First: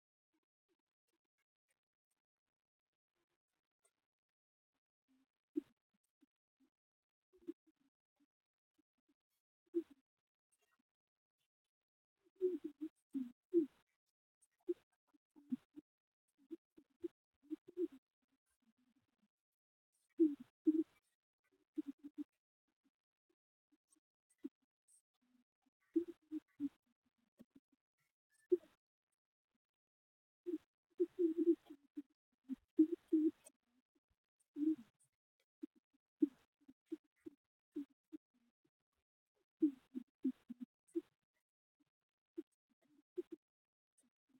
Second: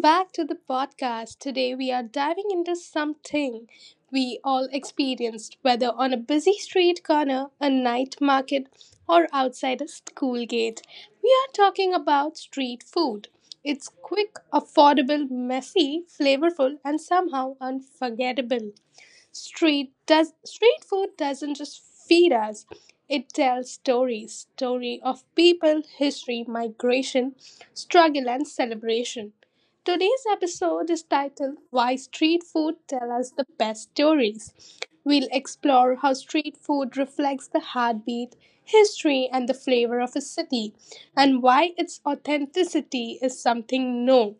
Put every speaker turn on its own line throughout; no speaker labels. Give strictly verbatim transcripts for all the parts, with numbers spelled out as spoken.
back to the podcast. Today we are diving into something we all experienced, whether on a busy street corner, a night market, or outside a school gate. We are talking about street food. It's quick, affordable, messy, flavorful, and somehow unforgettable. Street does street food doesn't just feed us, it tells stories story of people, history, migration, struggle, and celebration. Today's episode is titled Why Street Food Tell Us the Best Stories. We'll explore how street food reflects the heartbeat, history, and the flavor of a city, and why its authenticity is something no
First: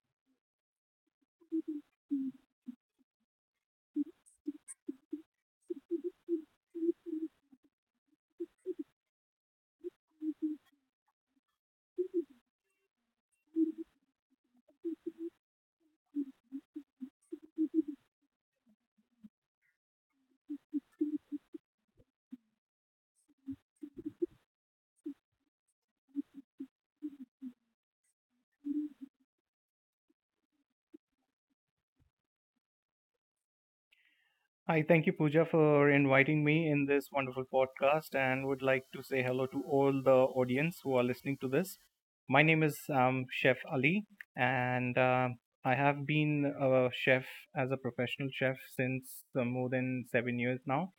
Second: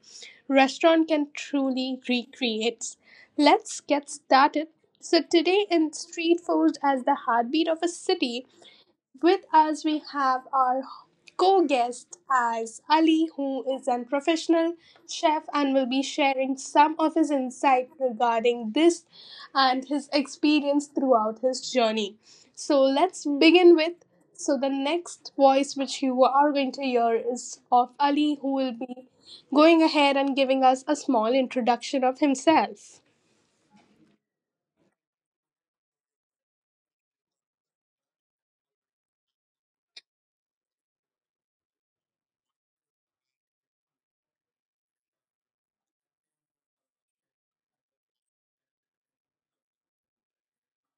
restaurant can truly recreate. Let's get started. So, today in Street Food as the Heartbeat of a City, with us, we have our co guest as Ali, who is a professional chef and will be sharing some of his insight regarding this and his experience throughout his journey. So, let's begin with. So, the next voice which you are going to hear is of Ali, who will be going ahead and giving us a small introduction of himself.
Hi, thank you, Pooja, for inviting me in this wonderful podcast and would like to say hello to all the audience who are listening to this. My name is um, Chef Ali, and uh, I have been a chef as a professional chef since uh, more than seven years now,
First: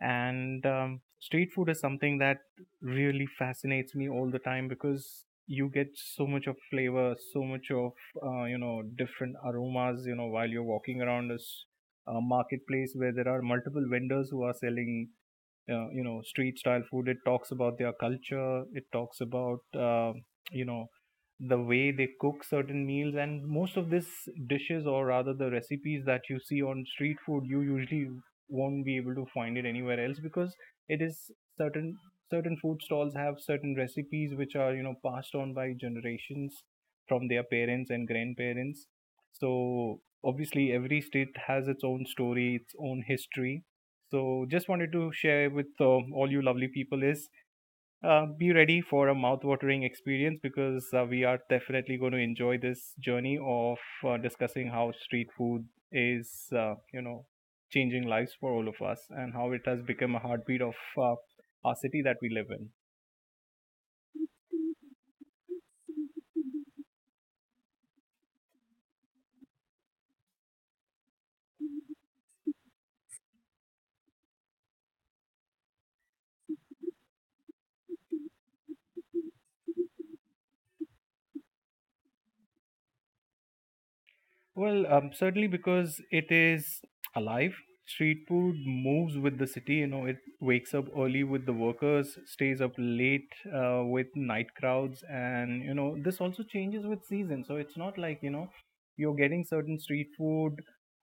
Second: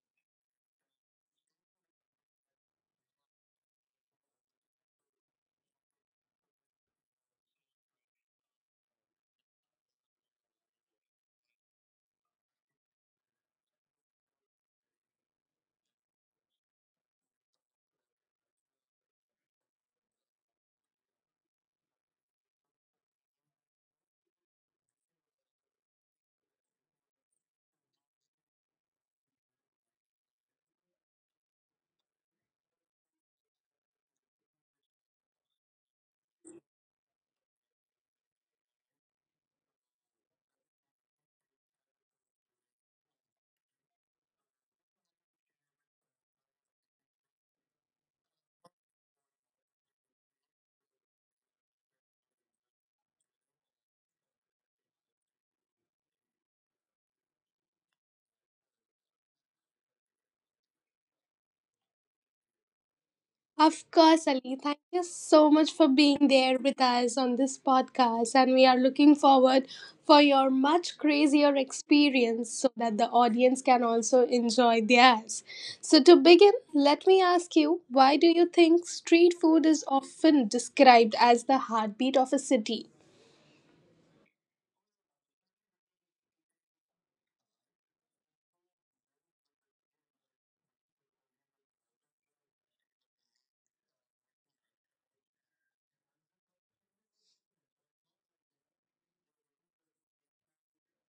and um, street food is something that really fascinates me all the time because you get so much of flavor, so much of uh, you know different aromas, you know, while you're walking around a s- a marketplace where there are multiple vendors who are selling uh, you know, street style food. It talks about their culture, it talks about uh, you know the way they cook certain meals. And most of these dishes, or rather the recipes that you see on street food, you usually won't be able to find it anywhere else because it is certain certain food stalls have certain recipes which are, you know, passed on by generations from their parents and grandparents. So obviously every state has its own story, its own history. So, just wanted to share with uh, all you lovely people is, uh, be ready for a mouth-watering experience because uh, we are definitely going to enjoy this journey of uh, discussing how street food is, uh, you know, changing lives for all of us, and how it has become a heartbeat of uh, our city that we live in.
Of course, Ali. Thank you so much for being there with us on this podcast, and we are looking forward for your much crazier experience so that the audience can also enjoy theirs. So to begin, let me ask you, why do you think street food is often described as the heartbeat of a city?
Well, um, certainly because it is alive. Street food moves with the city. You know, it wakes up early with the workers, stays up late uh, with night crowds, and you know this also changes with season. So it's not like, you know, you're getting certain street food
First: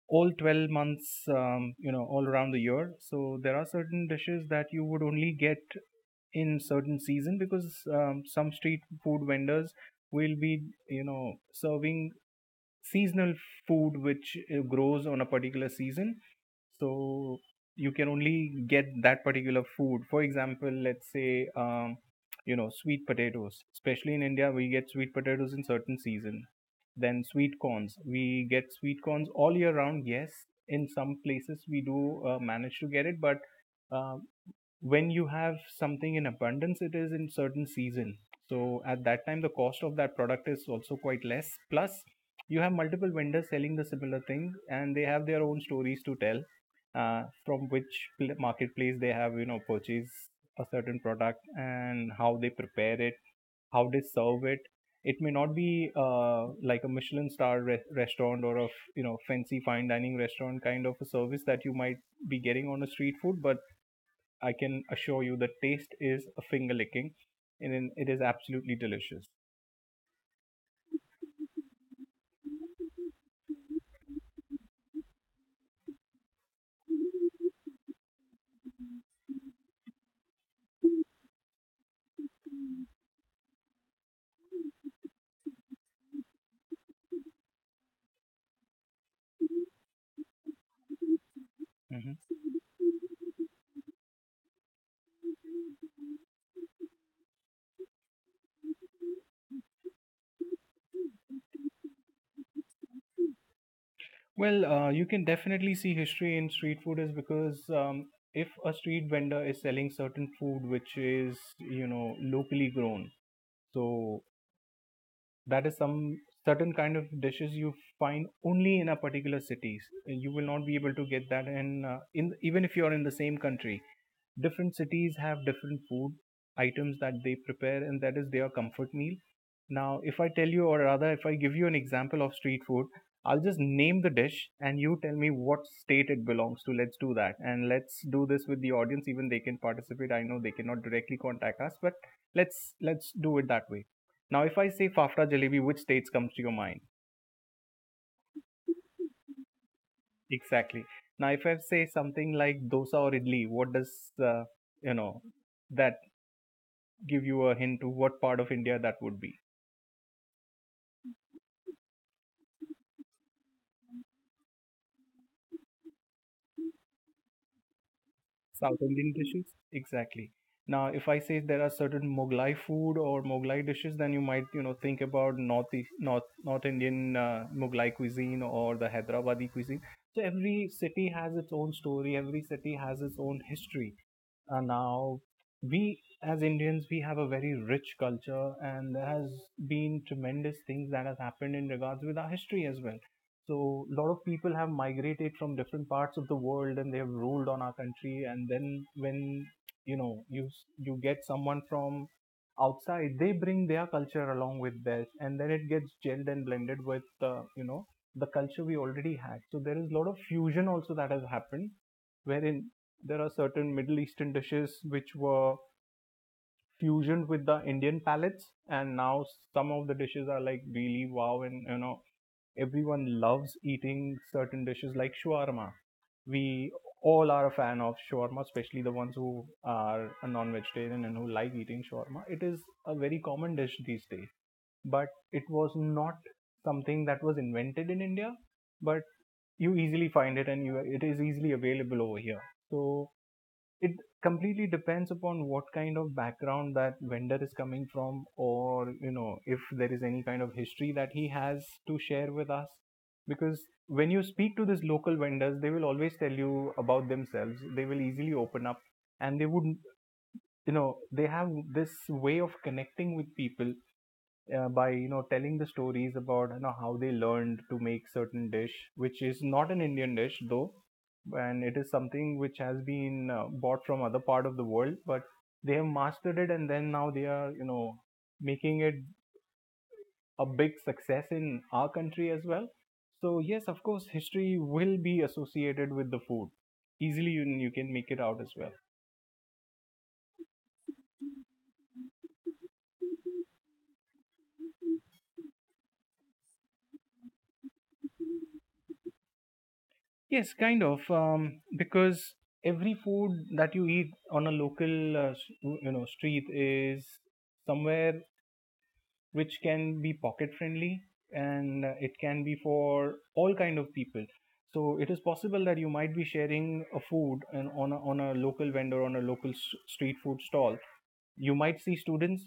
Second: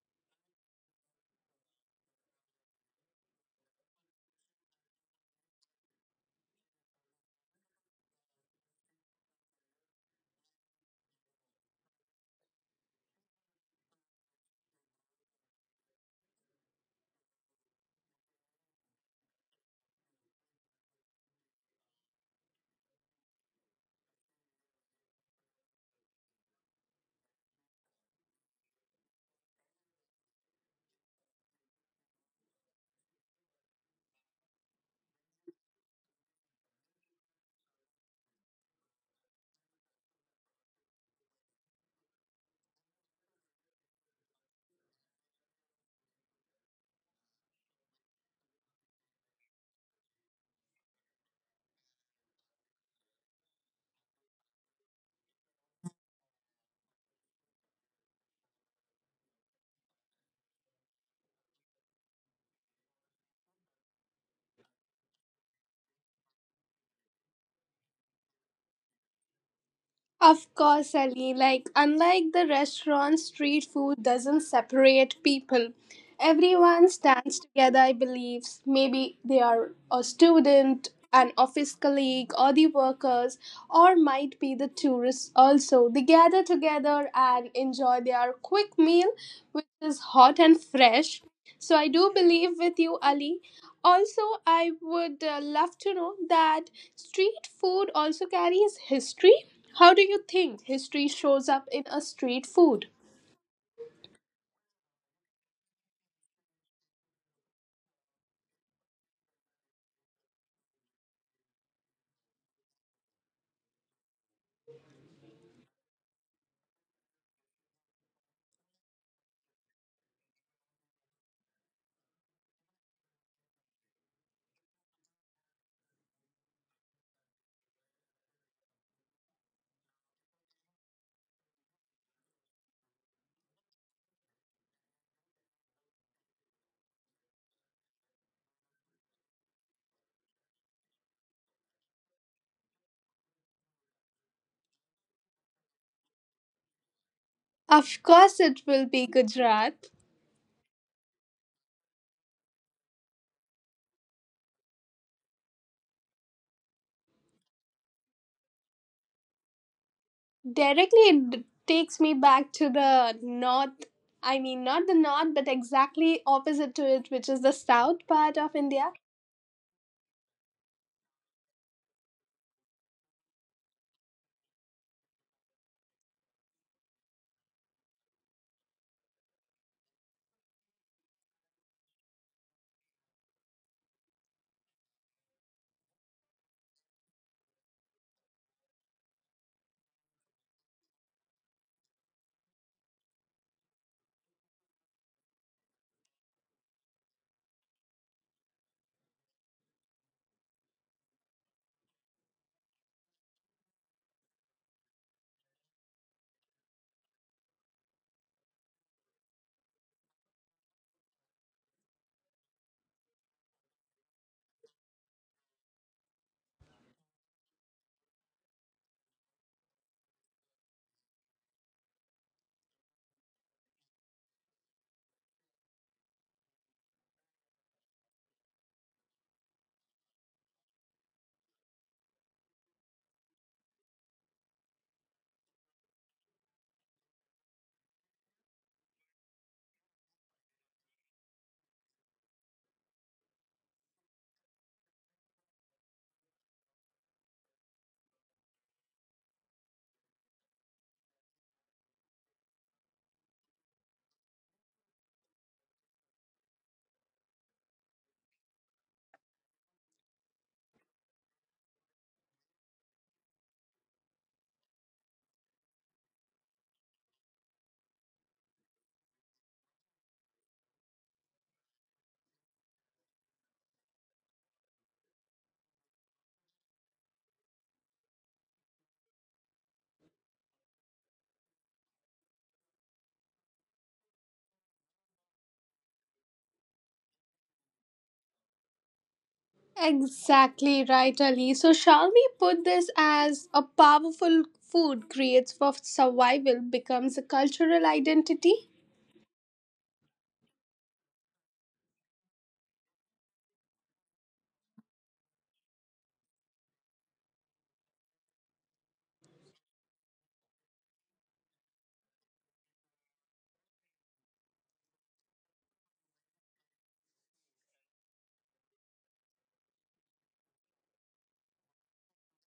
all twelve months. Um, you know, all around the year. So there are certain dishes that you would only get in certain season because um, some street food vendors will be, you know, serving seasonal food which uh, grows on a particular season. So you can only get that particular food. For example, let's say, um, you know sweet potatoes, especially in India, we get sweet potatoes in certain season. Then sweet corns, we get sweet corns all year round. Yes, in some places we do uh, manage to get it, but uh, when you have something in abundance, it is in certain season. So at that time the cost of that product is also quite less, plus you have multiple vendors selling the similar thing and they have their own stories to tell, uh, from which pl- marketplace they have, you know, purchased a certain product, and how they prepare it, how they serve it. It may not be uh, like a Michelin star re- restaurant or a f- you know, fancy fine dining restaurant kind of a service that you might be getting on a street food, but I can assure you the taste is a finger licking, and then it is absolutely delicious.
Of course, Ali. Like, unlike the restaurant, street food doesn't separate people. Everyone stands together, I believe. Maybe they are a student, an office colleague, or the workers, or might be the tourists also. They gather together and enjoy their quick meal, which is hot and fresh. So, I do
Hmm.
believe with you, Ali. Also, I would uh, love to know that street food also carries history. How do you think history shows up in a street food?
Well, uh, you can definitely see history in street food is because, um, if a street vendor is selling certain food which is, you know, locally grown, so that is some certain kind of dishes you find only in a particular cities. You will not be able to get that in, uh, in, even if you are in the same country, different cities have different food items that they prepare, and that is their comfort meal. Now if I tell you, or rather if I give you an example of street food, I'll just name the dish and you tell me what state it belongs to. Let's do that, and let's do this with the audience. Even they can participate. I know they cannot directly contact us, but let's let's do it that way. Now, if I say Fafra Jalebi, which states comes to your mind?
Of course, it will be Gujarat.
Exactly. Now, if I say something like dosa or idli, what does uh, you know that give you a hint to what part of India that would be?
Directly, it d- takes me back to the north. I mean, not the north, but exactly opposite to it, which is the south part of
South
India.
Indian dishes. Exactly. Now, if I say there are certain Mughlai food or Mughlai dishes, then you might, you know, think about North East- North North Indian uh, Mughlai cuisine or the Hyderabadi cuisine. So every city has its own story. Every city has its own history. Uh, now, we as Indians, we have a very rich culture, and there has been tremendous things that has happened in regards with our history as well. So, a lot of people have migrated from different parts of the world, and they have ruled on our country. And then, when, you know, you s- you get someone from outside, they bring their culture along with theirs, and then it gets gelled and blended with uh, you know the culture we already had. So there is a lot of fusion also that has happened, wherein there are certain Middle Eastern dishes which were fusioned with the Indian palates, and now some of the dishes are like really wow, and you know everyone loves eating certain dishes like shawarma. We all are a fan of shawarma, especially the ones who are a non-vegetarian and who like eating shawarma. It is a very common dish these days, but it was not something that was invented in India, but you easily find it and you it is easily available over here. So it completely depends upon what kind of background that vendor is coming from, or you know, if there is any kind of history that he has to share with us, because when you speak to these local vendors they will always tell you about themselves. They will easily open up, and they would, you know, they have this way of connecting with people uh, by, you know, telling the stories about, you know, how they learned to make certain dish which is not an Indian dish though, and it is something which has been uh, bought from other part of the world, but they have mastered it, and then now they are, you know, making it a big success in our country as well. So yes, of course history will be associated with the food easily. You, you can make it out as well.
Exactly right, Ali. So, shall we put this as a powerful food creates for survival becomes a cultural identity?
Yes, kind of. Um, because every food that you eat on a local, uh, s- you know, street is somewhere which can be pocket friendly, and uh, it can be for all kind of people. So it is possible that you might be sharing a food and on a, on a local vendor, on a local s- street food stall, you might see students,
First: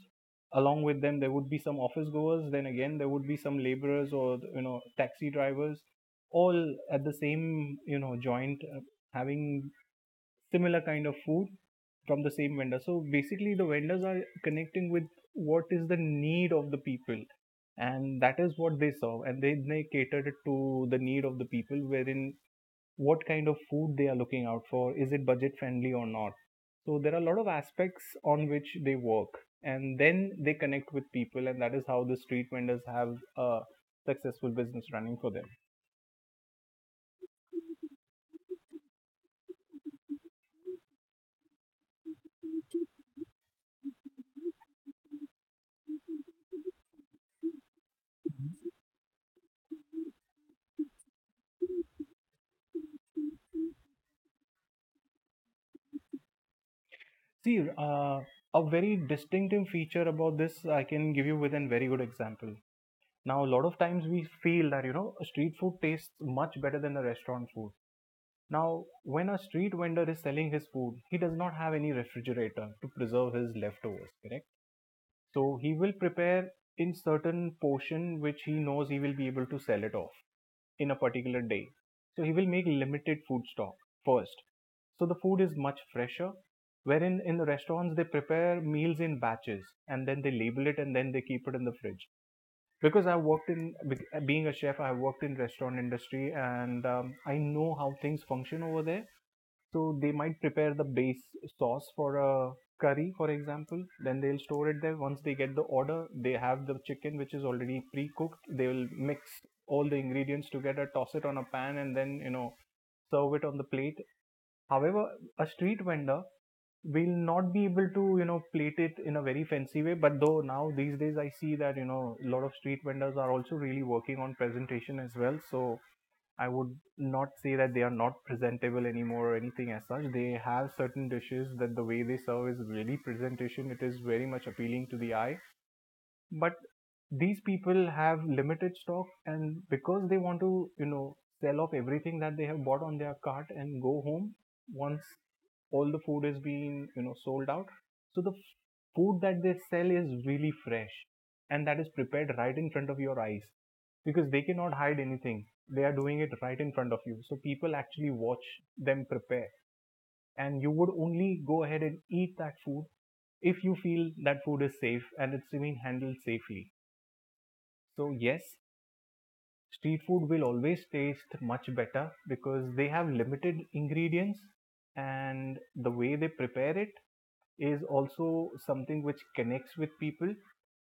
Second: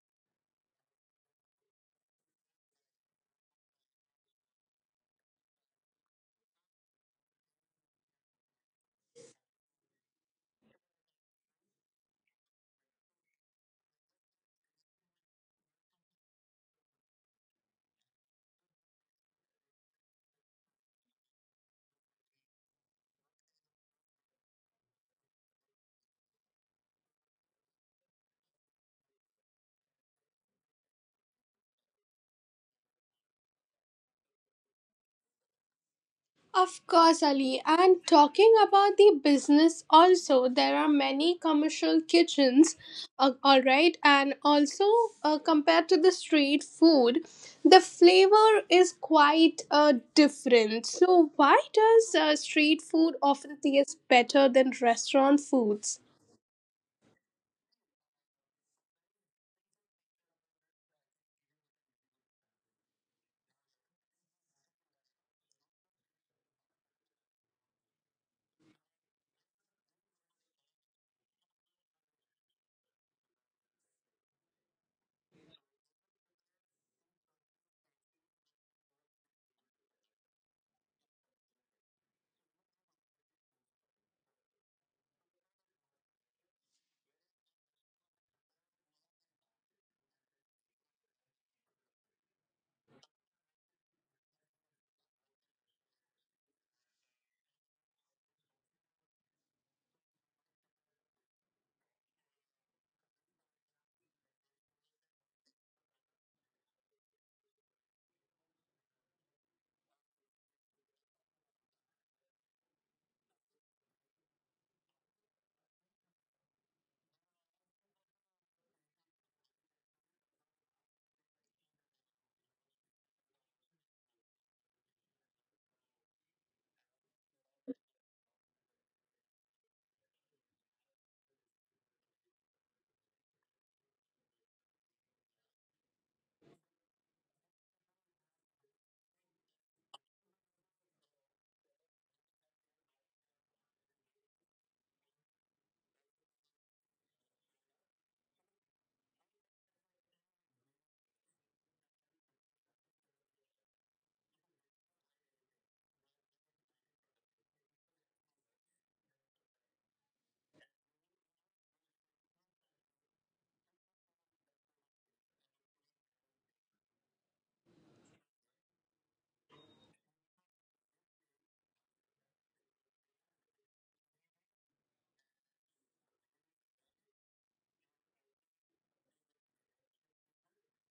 along with them there would be some office goers, then again there would be some laborers, or you know, taxi drivers, all at the same, you know, joint, uh, having similar kind of food from the same vendor. So basically the vendors are connecting with what is the need of the people, and that is what they serve, and they, they catered it to the need of the people, wherein what kind of food they are looking out for, is it budget friendly or not. So there are a lot of aspects on which they work, and then they connect with people, and that is how the street vendors have a successful business running for them.
Of course, Ali. And talking about the business, also, there are many commercial kitchens, uh, all right, and also uh, compared to the street food, the flavor is quite uh, different. So, why does uh, street food often taste better than restaurant foods?
See, uh, a very distinctive feature about this I can give you with a very good example. Now a lot of times we feel that, you know, street food tastes much better than the restaurant food. Now when a street vendor is selling his food, he does not have any refrigerator to preserve his leftovers, correct? So he will prepare in certain portion which he knows he will be able to sell it off in a particular day. So he will make limited food stock first. So the food is much fresher. Wherein in the restaurants they prepare meals in batches, and then they label it, and then they keep it in the fridge. Because I worked in, being a chef, I worked in restaurant industry, and um, I know how things function over there. So they might prepare the base sauce for a curry, for example. Then they'll store it there. Once they get the order, they have the chicken which is already pre-cooked. They will mix all the ingredients together, toss it on a pan, and then, you know, serve it on the plate. However, a street vendor will not be able to, you know, plate it in a very fancy way. But though now these days I see that, you know, a lot of street vendors are also really working on presentation as well. So I would not say that they are not presentable anymore or anything as such. They have certain dishes that the way they serve is really presentation. It is very much appealing to the eye, but these people have limited stock, and because they want to you know sell off everything that they have bought on their cart and go home once all the food is being you know sold out. So the f- food that they sell is really fresh, and that is prepared right in front of your eyes because they cannot hide anything. They are doing it right in front of you, so people actually watch them prepare. And you would only go ahead and eat that food if you feel that food is safe and it's being handled safely. So yes, street food will always taste much better because they have limited ingredients, and the way they prepare it is also something which connects with people.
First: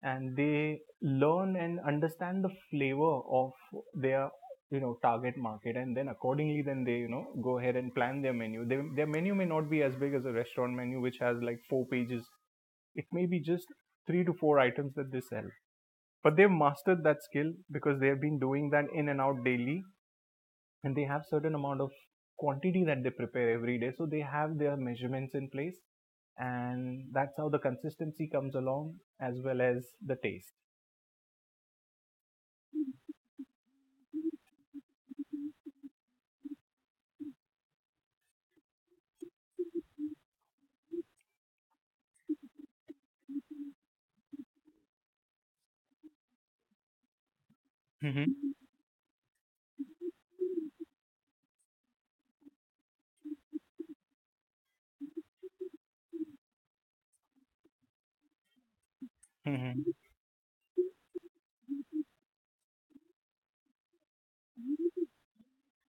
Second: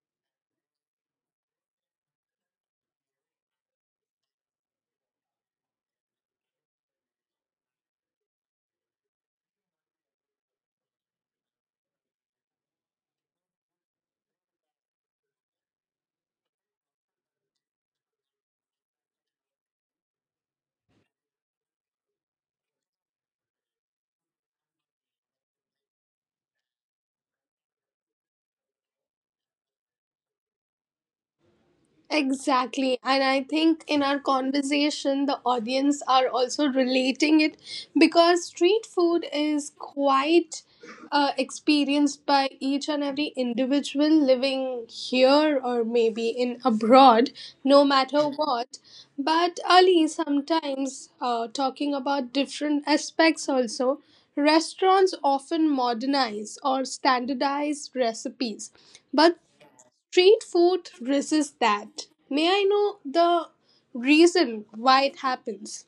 And they learn and understand the flavor of their you know target market, and then accordingly then they you know go ahead and plan their menu. They, their menu may not be as big as a restaurant menu, which has like four pages. It may be just three to four items that they sell, but they've mastered that skill because they have been doing that in and out daily. And they have certain amount of quantity that they prepare every day, so they have their measurements in place, and that's how the consistency comes along as well as the taste.
Exactly. And I think in our conversation, the audience are also relating it because street food is quite uh, experienced by each and every individual living here or maybe in abroad, no matter
Mm-hmm.
what. But Ali, sometimes uh, talking about different aspects also, restaurants often modernize or standardize recipes. But
Mm-hmm.
street food resists that. May I know the reason why it happens?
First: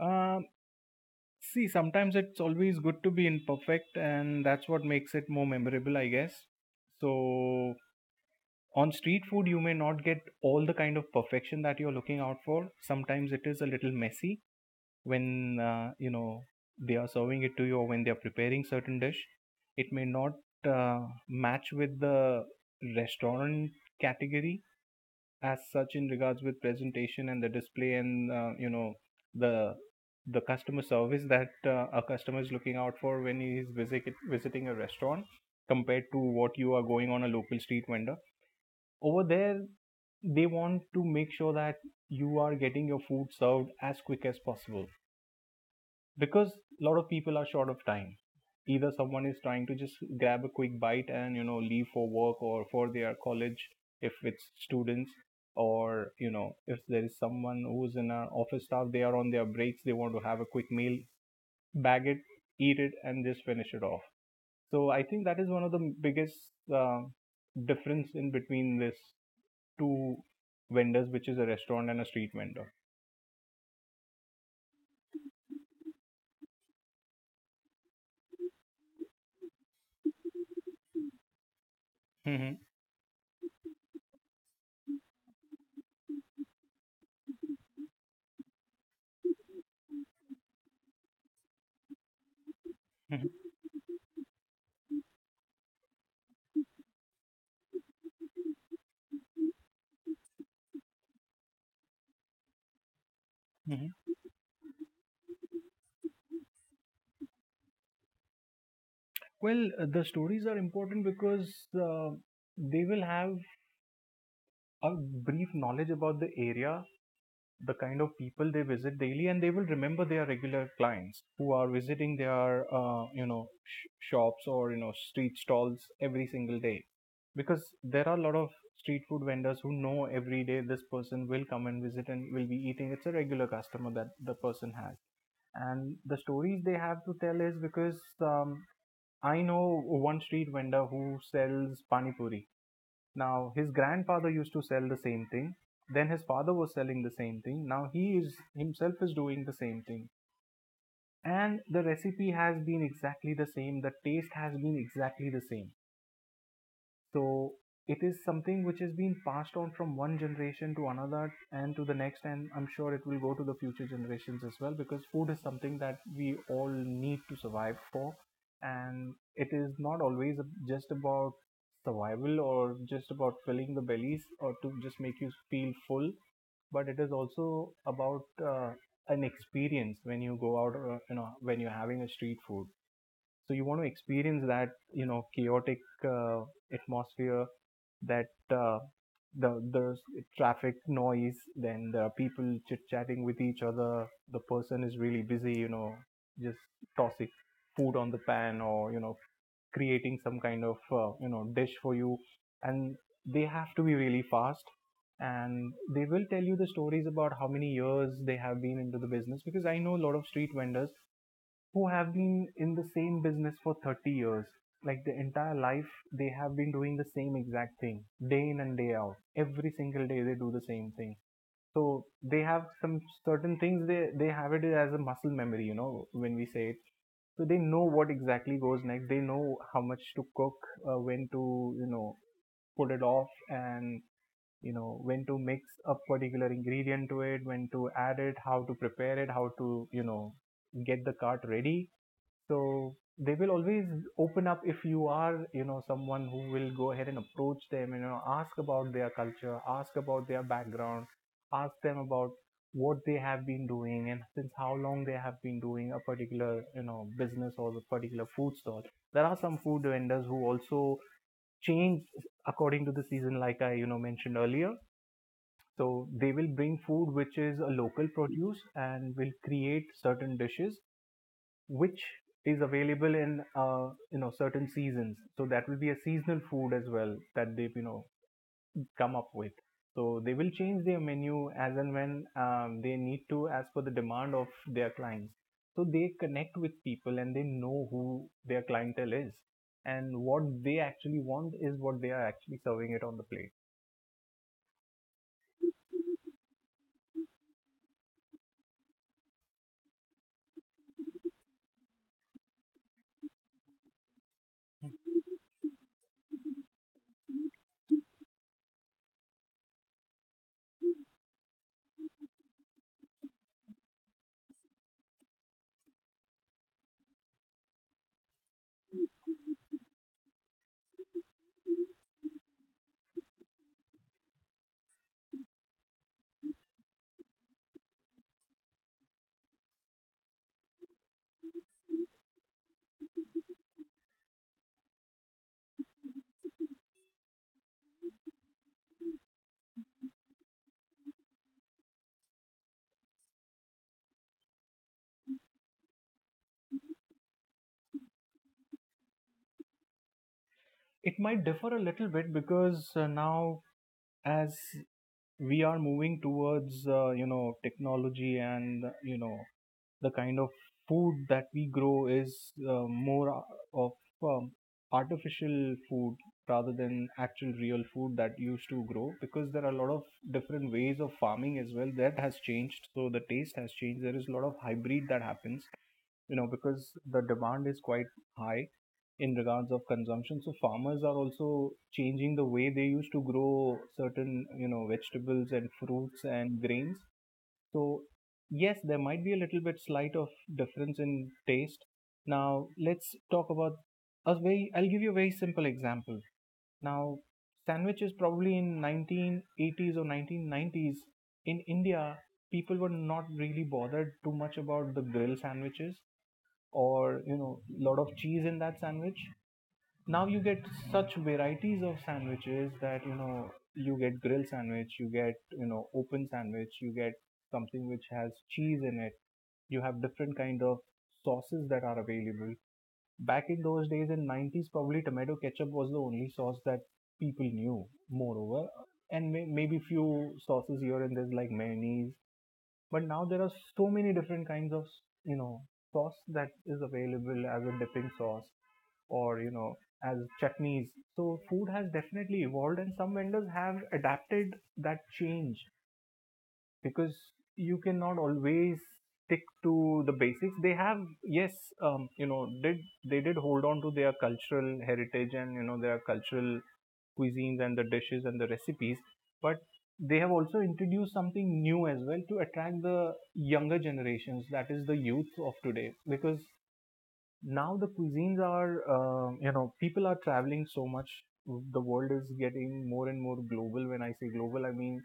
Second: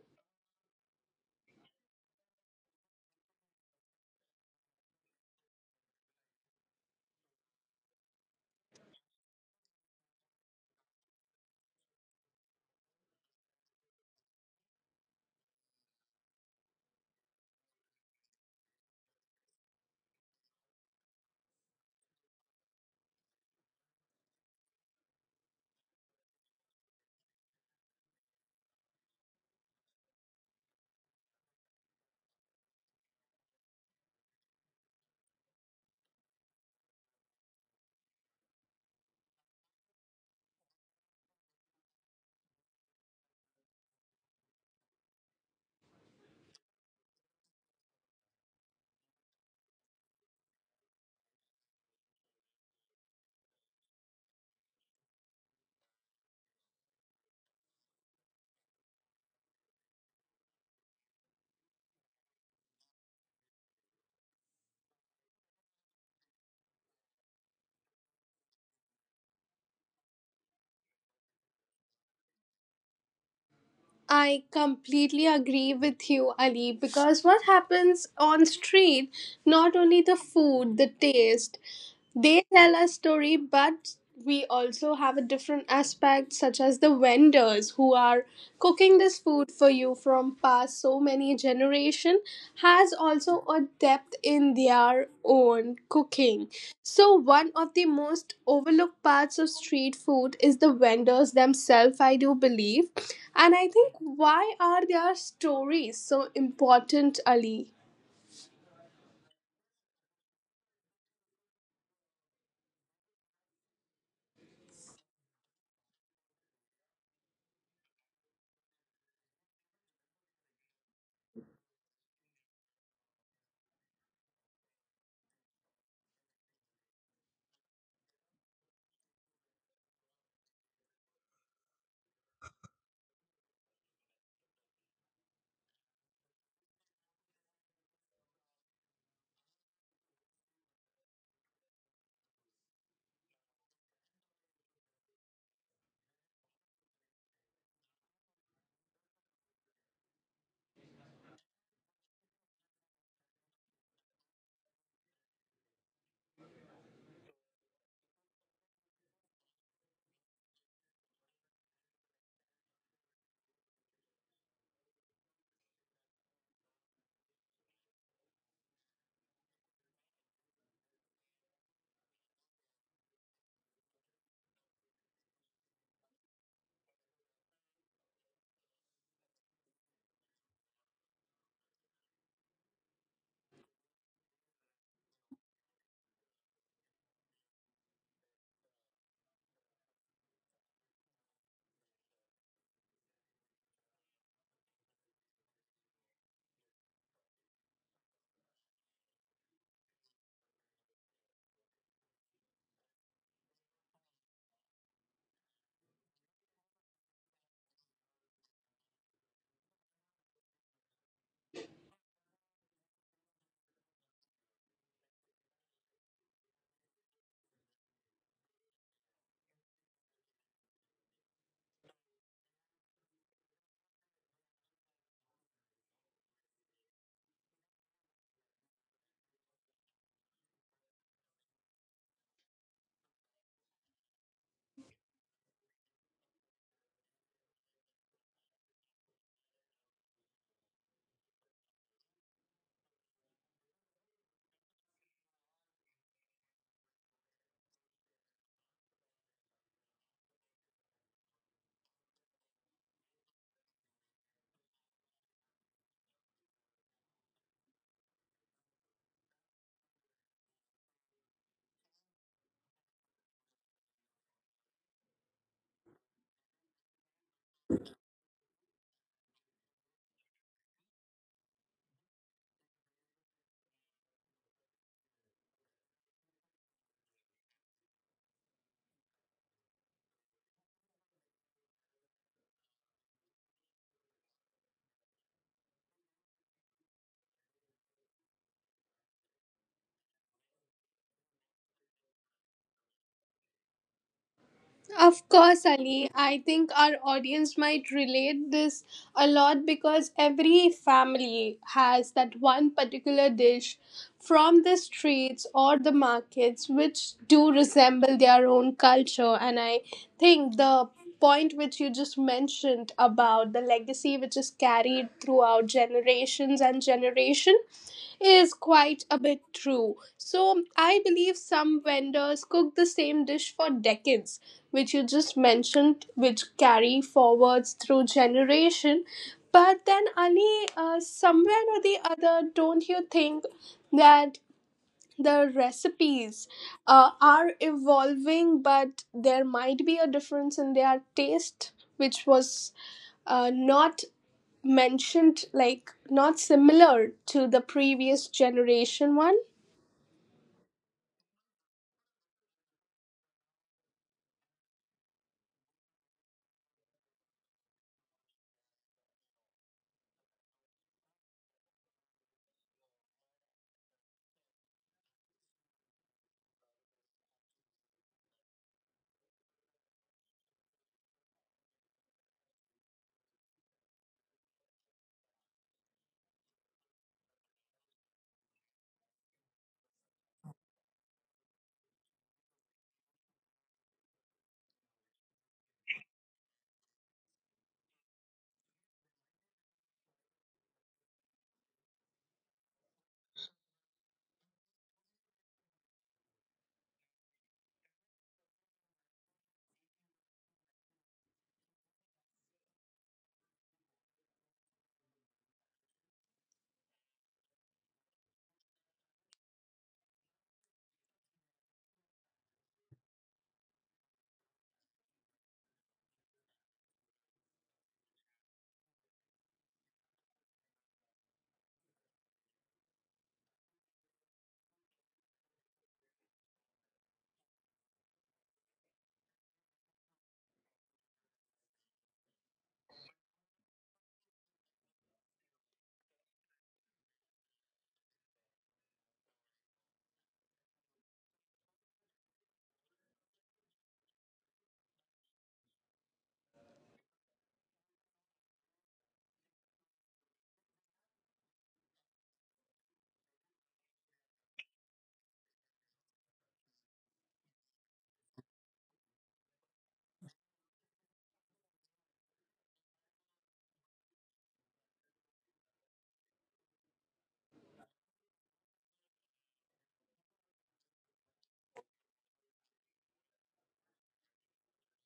um, See, sometimes it's always good to be imperfect, and that's what makes it more memorable, I guess. So on street food you may not get all the kind of perfection that you're looking out for. Sometimes it is a little messy when uh, you know they are serving it to you or when they are preparing certain dish. It may not uh, match with the restaurant category as such in regards with presentation and the display and uh, you know the the customer service that uh, a customer is looking out for when he is visit, visiting a restaurant compared to what you are going on a local street vendor. Over there, they want to make sure that you are getting your food served as quick as possible because a lot of people are short of time. Either someone is trying to just grab a quick bite and you know leave for work or for their college, if it's students, or you know if there is someone who's in our office staff, they are on their breaks, they want to have a quick meal, bag it, eat it, and just finish it off. So I think that is one of the biggest uh, difference in between this two vendors, which is a restaurant and a street vendor.
I completely agree with you, Ali, because what happens on street, not only the food, the taste, they
Mm-hmm.
tell a story, but we also have a different aspect, such as the vendors who are cooking this food for you from past so many generation, has also a depth in their own cooking. So one of the most overlooked parts of street food is the vendors themselves, I do believe. And I think,
Mm-hmm.
why are their stories so important, Ali?
Well, uh, the stories are important because uh, they will have a brief knowledge about the area, the kind of people they visit daily, and they will remember their regular clients who are visiting their, uh, you know, sh- shops or you know street stalls every single day. Because there are a lot of street food vendors who know every day this person will come and visit and will be eating. It's a regular customer that the person has. And the stories they have to tell is because um, I know one street vendor who sells pani puri. Now his grandfather used to sell the same thing. Then his father was selling the same thing. Now he is himself is doing the same thing, and the recipe has been exactly the same. The taste has been exactly the same. So it is something which has been passed on from one generation to another and to the next, and I'm sure it will go to the future generations as well because food is something that we all need to survive for, and it is not always just about survival or just about filling the bellies or to just make you feel full, but it is also about uh, an experience when you go out, uh, you know, when you're having a street food. So you want to experience that you know chaotic uh, atmosphere that uh, the there's traffic noise, then there are people chit chatting with each other. The person is really busy, you know just tossing food on the pan or you know creating some kind of uh, you know dish for you. And they have to be really fast, and they will tell you the stories about how many years they have been into the business because I know a lot of street vendors who have been in the same business for thirty years. Like the entire life, they have been doing the same exact thing day in and day out. Every single day, they do the same thing. So they have some certain things they, they have it as a muscle memory, you know, when we say it. So they know what exactly goes next. They know how much to cook, uh, when to, you know, put it off and, you know, when to mix a particular ingredient to it, when to add it, how to prepare it, how to, you know, get the cart ready. So they will always open up if you are you know someone who will go ahead and approach them and, you know, ask about their culture, ask about their background, ask them about what they have been doing and since how long they have been doing a particular you know business or the particular food stall. There are some food vendors who also change according to the season, like I you know mentioned earlier. So they will bring food which is a local produce and will create certain dishes which is available in uh, you know certain seasons. So that will be a seasonal food as well that they've you know come up with. So they will change their menu as and when um, they need to, as per the demand of their clients. So they connect with people, and they know who their clientele is and what they actually want is what they are actually serving it on the plate.
Of course, Ali. I think our audience might relate this a lot because every family has that one particular dish from the streets or the markets which do resemble their own culture. And I think the point which you just mentioned about the legacy which is carried throughout generations and generation is quite a bit true. So, I believe some vendors cook the same dish for decades, which you just mentioned, which carry forwards through generation. But then, Ali, uh, somewhere or the other, don't you think that the recipes uh, are evolving, but there might be a difference in their taste, which was uh, not mentioned, like not similar to the previous generation one.
It might differ a little bit because uh, now, as we are moving towards uh, you know technology and you know the kind of food that we grow is uh, more a- of um, artificial food rather than actual real food that used to grow because there are a lot of different ways of farming as well that has changed. So the taste has changed. There is a lot of hybrid that happens, you know, because the demand is quite high in regards of consumption. So farmers are also changing the way they used to grow certain, you know, vegetables and fruits and grains. So yes, there might be a little bit slight of difference in taste. Now let's talk about a very. I'll give you a very simple example. Now sandwiches probably in nineteen eighties or nineteen nineties in India, people were not really bothered too much about the grill sandwiches or you know lot of cheese in that sandwich. Now you get such varieties of sandwiches that you know you get grill sandwich, you get you know open sandwich, you get something which has cheese in it. You have different kind of sauces that are available. Back in those days in nineties, probably tomato ketchup was the only sauce that people knew, moreover, and may- maybe few sauces here and there's like mayonnaise. But now there are so many different kinds of you know sauce that is available as a dipping sauce or you know as chutneys. So food has definitely evolved, and some vendors have adapted that change because you cannot always stick to the basics. They have, yes, um, you know, did they did hold on to their cultural heritage and you know their cultural cuisines and the dishes and the recipes, but they have also introduced something new as well to attract the younger generations, that is the youth of today, because now the cuisines are, uh, you know, people are traveling so much. The world is getting more and more global. When I say global, I mean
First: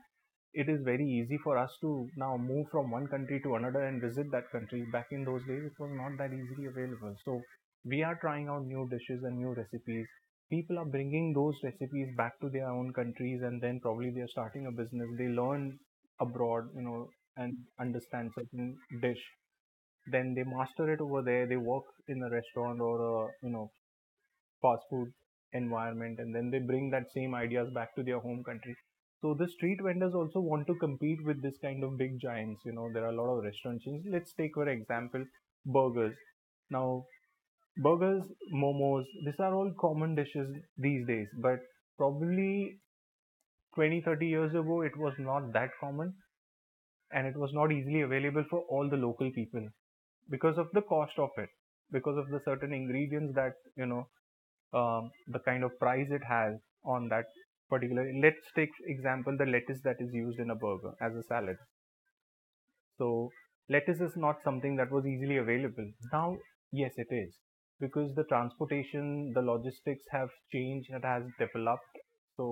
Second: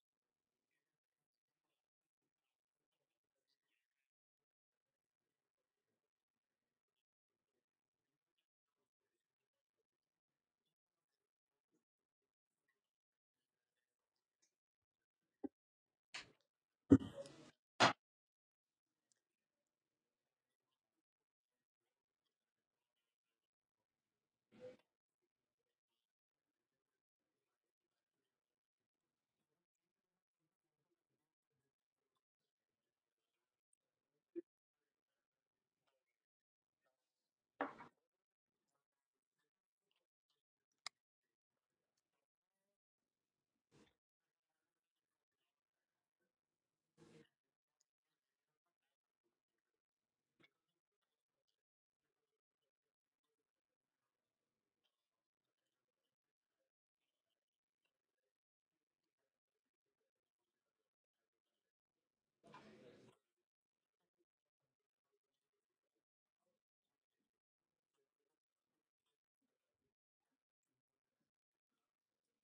it is very easy for us to now move from one country to another and visit that country. Back in those days, it was not that easily available. So we are trying out new dishes and new recipes. People are bringing those recipes back to their own countries, and then probably they are starting a business. They learn abroad, you know, and understand certain dish. Then they master it over there. They work in a restaurant or a you know fast food environment, and then they bring that same ideas back to their home country. So the street vendors also want to compete with this kind of big giants. You know, there are a lot of restaurant chains. Let's take for example burgers. Now burgers, momos, these are all common dishes these days, but probably twenty, thirty years ago it was not that common, and it was not easily available for all the local people because of the cost of it, because of the certain ingredients that you know um, the kind of price it has on that particular. Let's take example the lettuce that is used in a burger as a salad. So lettuce is not something that was easily available. Now yes it is, because the transportation, the logistics have changed. It has developed. So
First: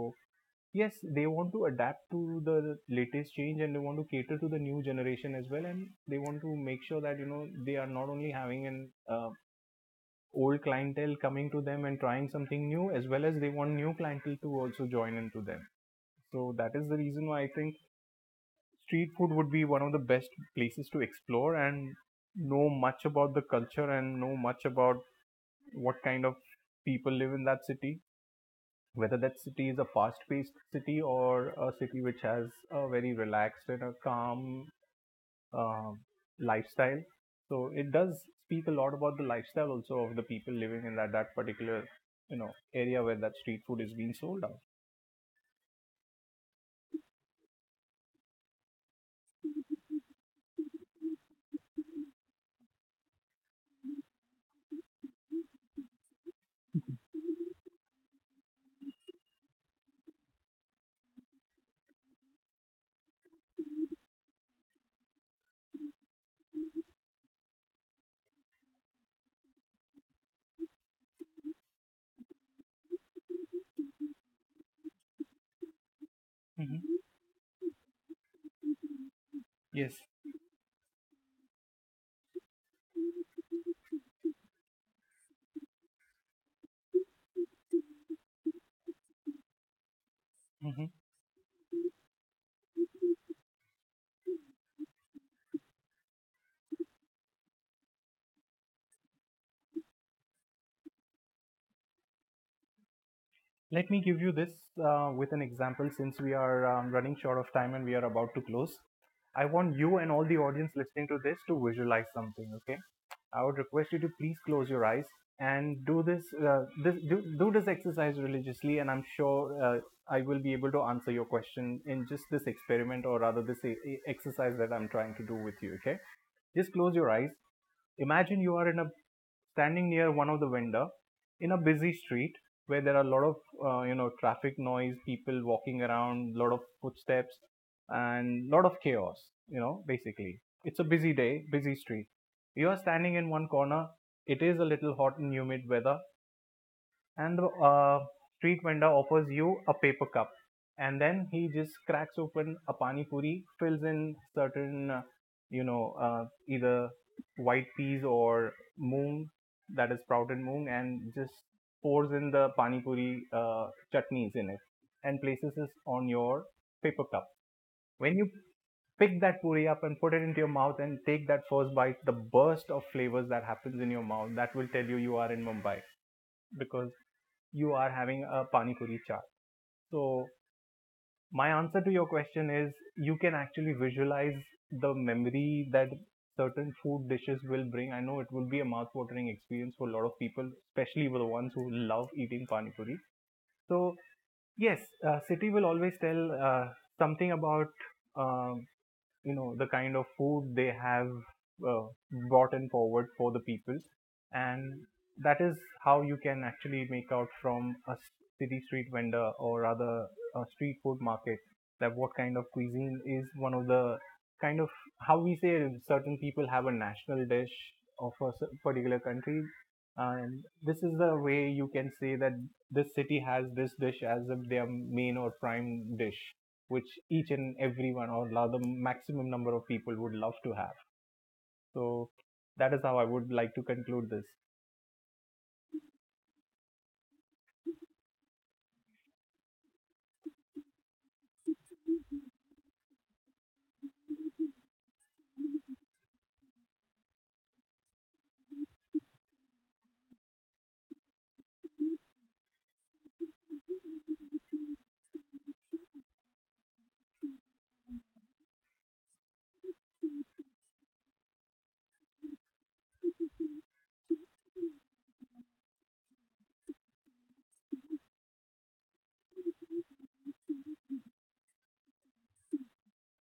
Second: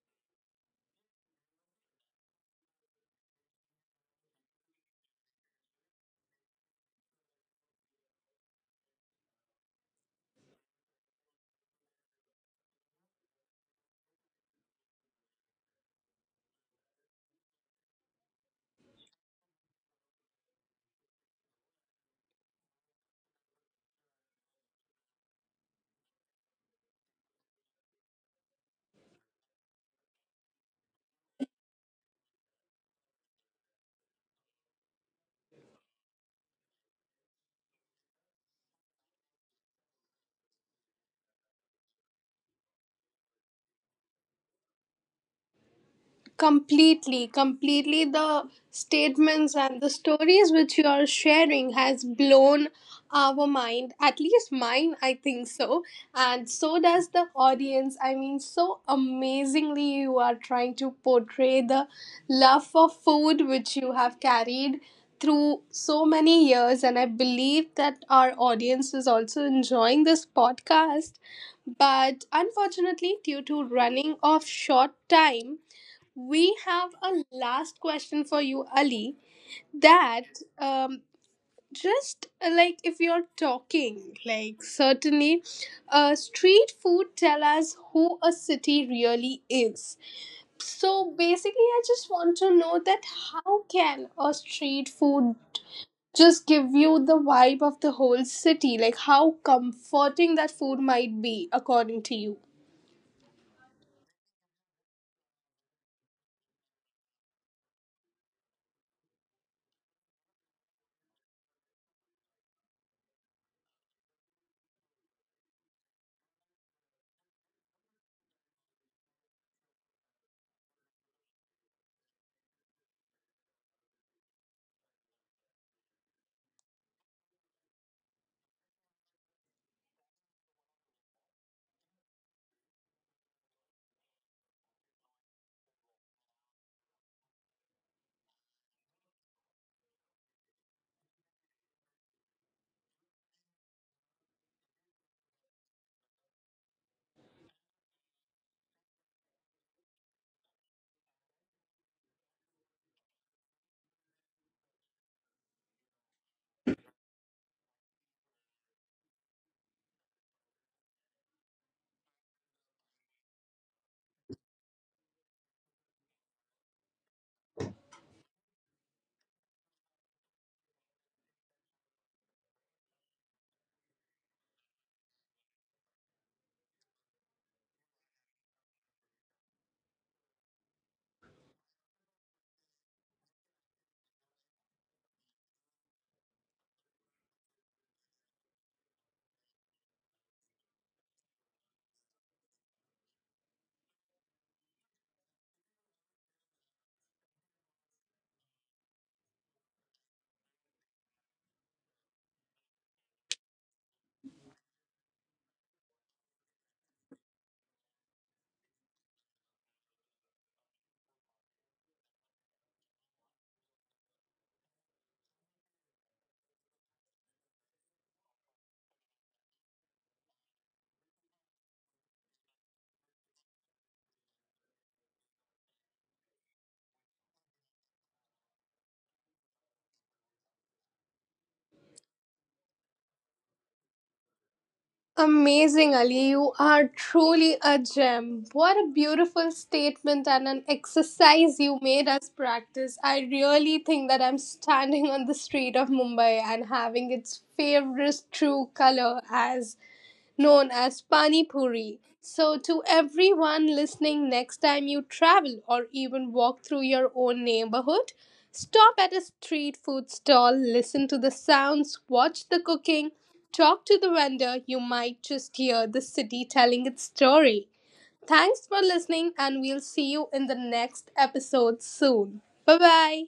yes, they want to adapt to the latest change, and they want to cater to the new generation as well, and they want to make sure that you know they are not only having an uh, old clientele coming to them and trying something new, as well as they want new clientele to also join into them. So that is the reason why I think street food would be one of the best places to explore and know much about the culture and know much about what kind of people live in that city, whether that city is a fast paced city or a city which has a very relaxed and a calm um, lifestyle. So it does speak a lot about the lifestyle also of the people living in that that particular, you know, area where that street food is being sold out.
completely completely the statements and the stories which you are sharing has blown our mind, at least mine, I think so, and so does the audience. I mean, so amazingly you are trying to portray the love for food which you have carried through so many years, and I believe that our audience is also enjoying this podcast. But unfortunately, due to running of short time, we have a
Hmm.
last question for you, Ali.
Yes.
That um, just uh, like if you're talking, like certainly, uh, street food tell us who a city really is.
Mhm.
So basically, I just want to know that how can a street food just give you the vibe of the whole city? Like, how comforting that food might be, according to you.
Let me give you this uh, with an example, since we are um, running short of time and we are about to close. I want you and all the audience listening to this to visualize something, okay? I would request you to please close your eyes and do this, uh, this do, do this exercise religiously, and I'm sure uh, I will be able to answer your question in just this experiment, or rather this e- e- exercise that I'm trying to do with you, okay? Just close your eyes. Imagine you are in a standing near one of the vendor in a busy street where there are a lot of uh, you know traffic noise, people walking around, lot of footsteps, and lot of chaos. You know, basically, it's a busy day, busy street. You are standing in one corner. It is a little hot and humid weather, and the uh, street vendor offers you a paper cup, and then he just cracks open a pani puri, fills in certain uh, you know uh, either white peas or moong, that is sprouted moong, and just pours in the pani puri uh, chutneys in it and places it on your paper cup. When you pick that puri up and put it into your mouth and take that first bite, the burst of flavors that happens in your mouth, that will tell you you are in Mumbai, because you are having a pani puri chaat. So my answer to your question is, you can actually visualize the memory that certain food dishes will bring. I know it will be a mouth-watering experience for a lot of people, especially for the ones who love eating pani puri. So yes, uh, city will always tell uh, something about um, you know the kind of food they have uh, brought in forward for the people, and that is how you can actually make out from a city street vendor, or rather a street food market, that what kind of cuisine is one of the kind of, how we say, certain people have a national dish of a particular country, and this is the way you can say that this city has this dish as if their main or prime dish, which each and everyone or the maximum number of people would love to have. So that is how I would like to conclude this.
Amazing, Ali. You are truly a gem. What a beautiful statement and an exercise you made us practice. I really think that I'm standing on the street of Mumbai and having its favorite true color as known as pani puri. So, to everyone listening, next time you travel or even walk through your own neighborhood, stop at a street food stall, listen to the sounds, watch the cooking, talk to the vendor. You might just hear the city telling its story. Thanks for listening, and we'll see you in the next episode soon. Bye bye.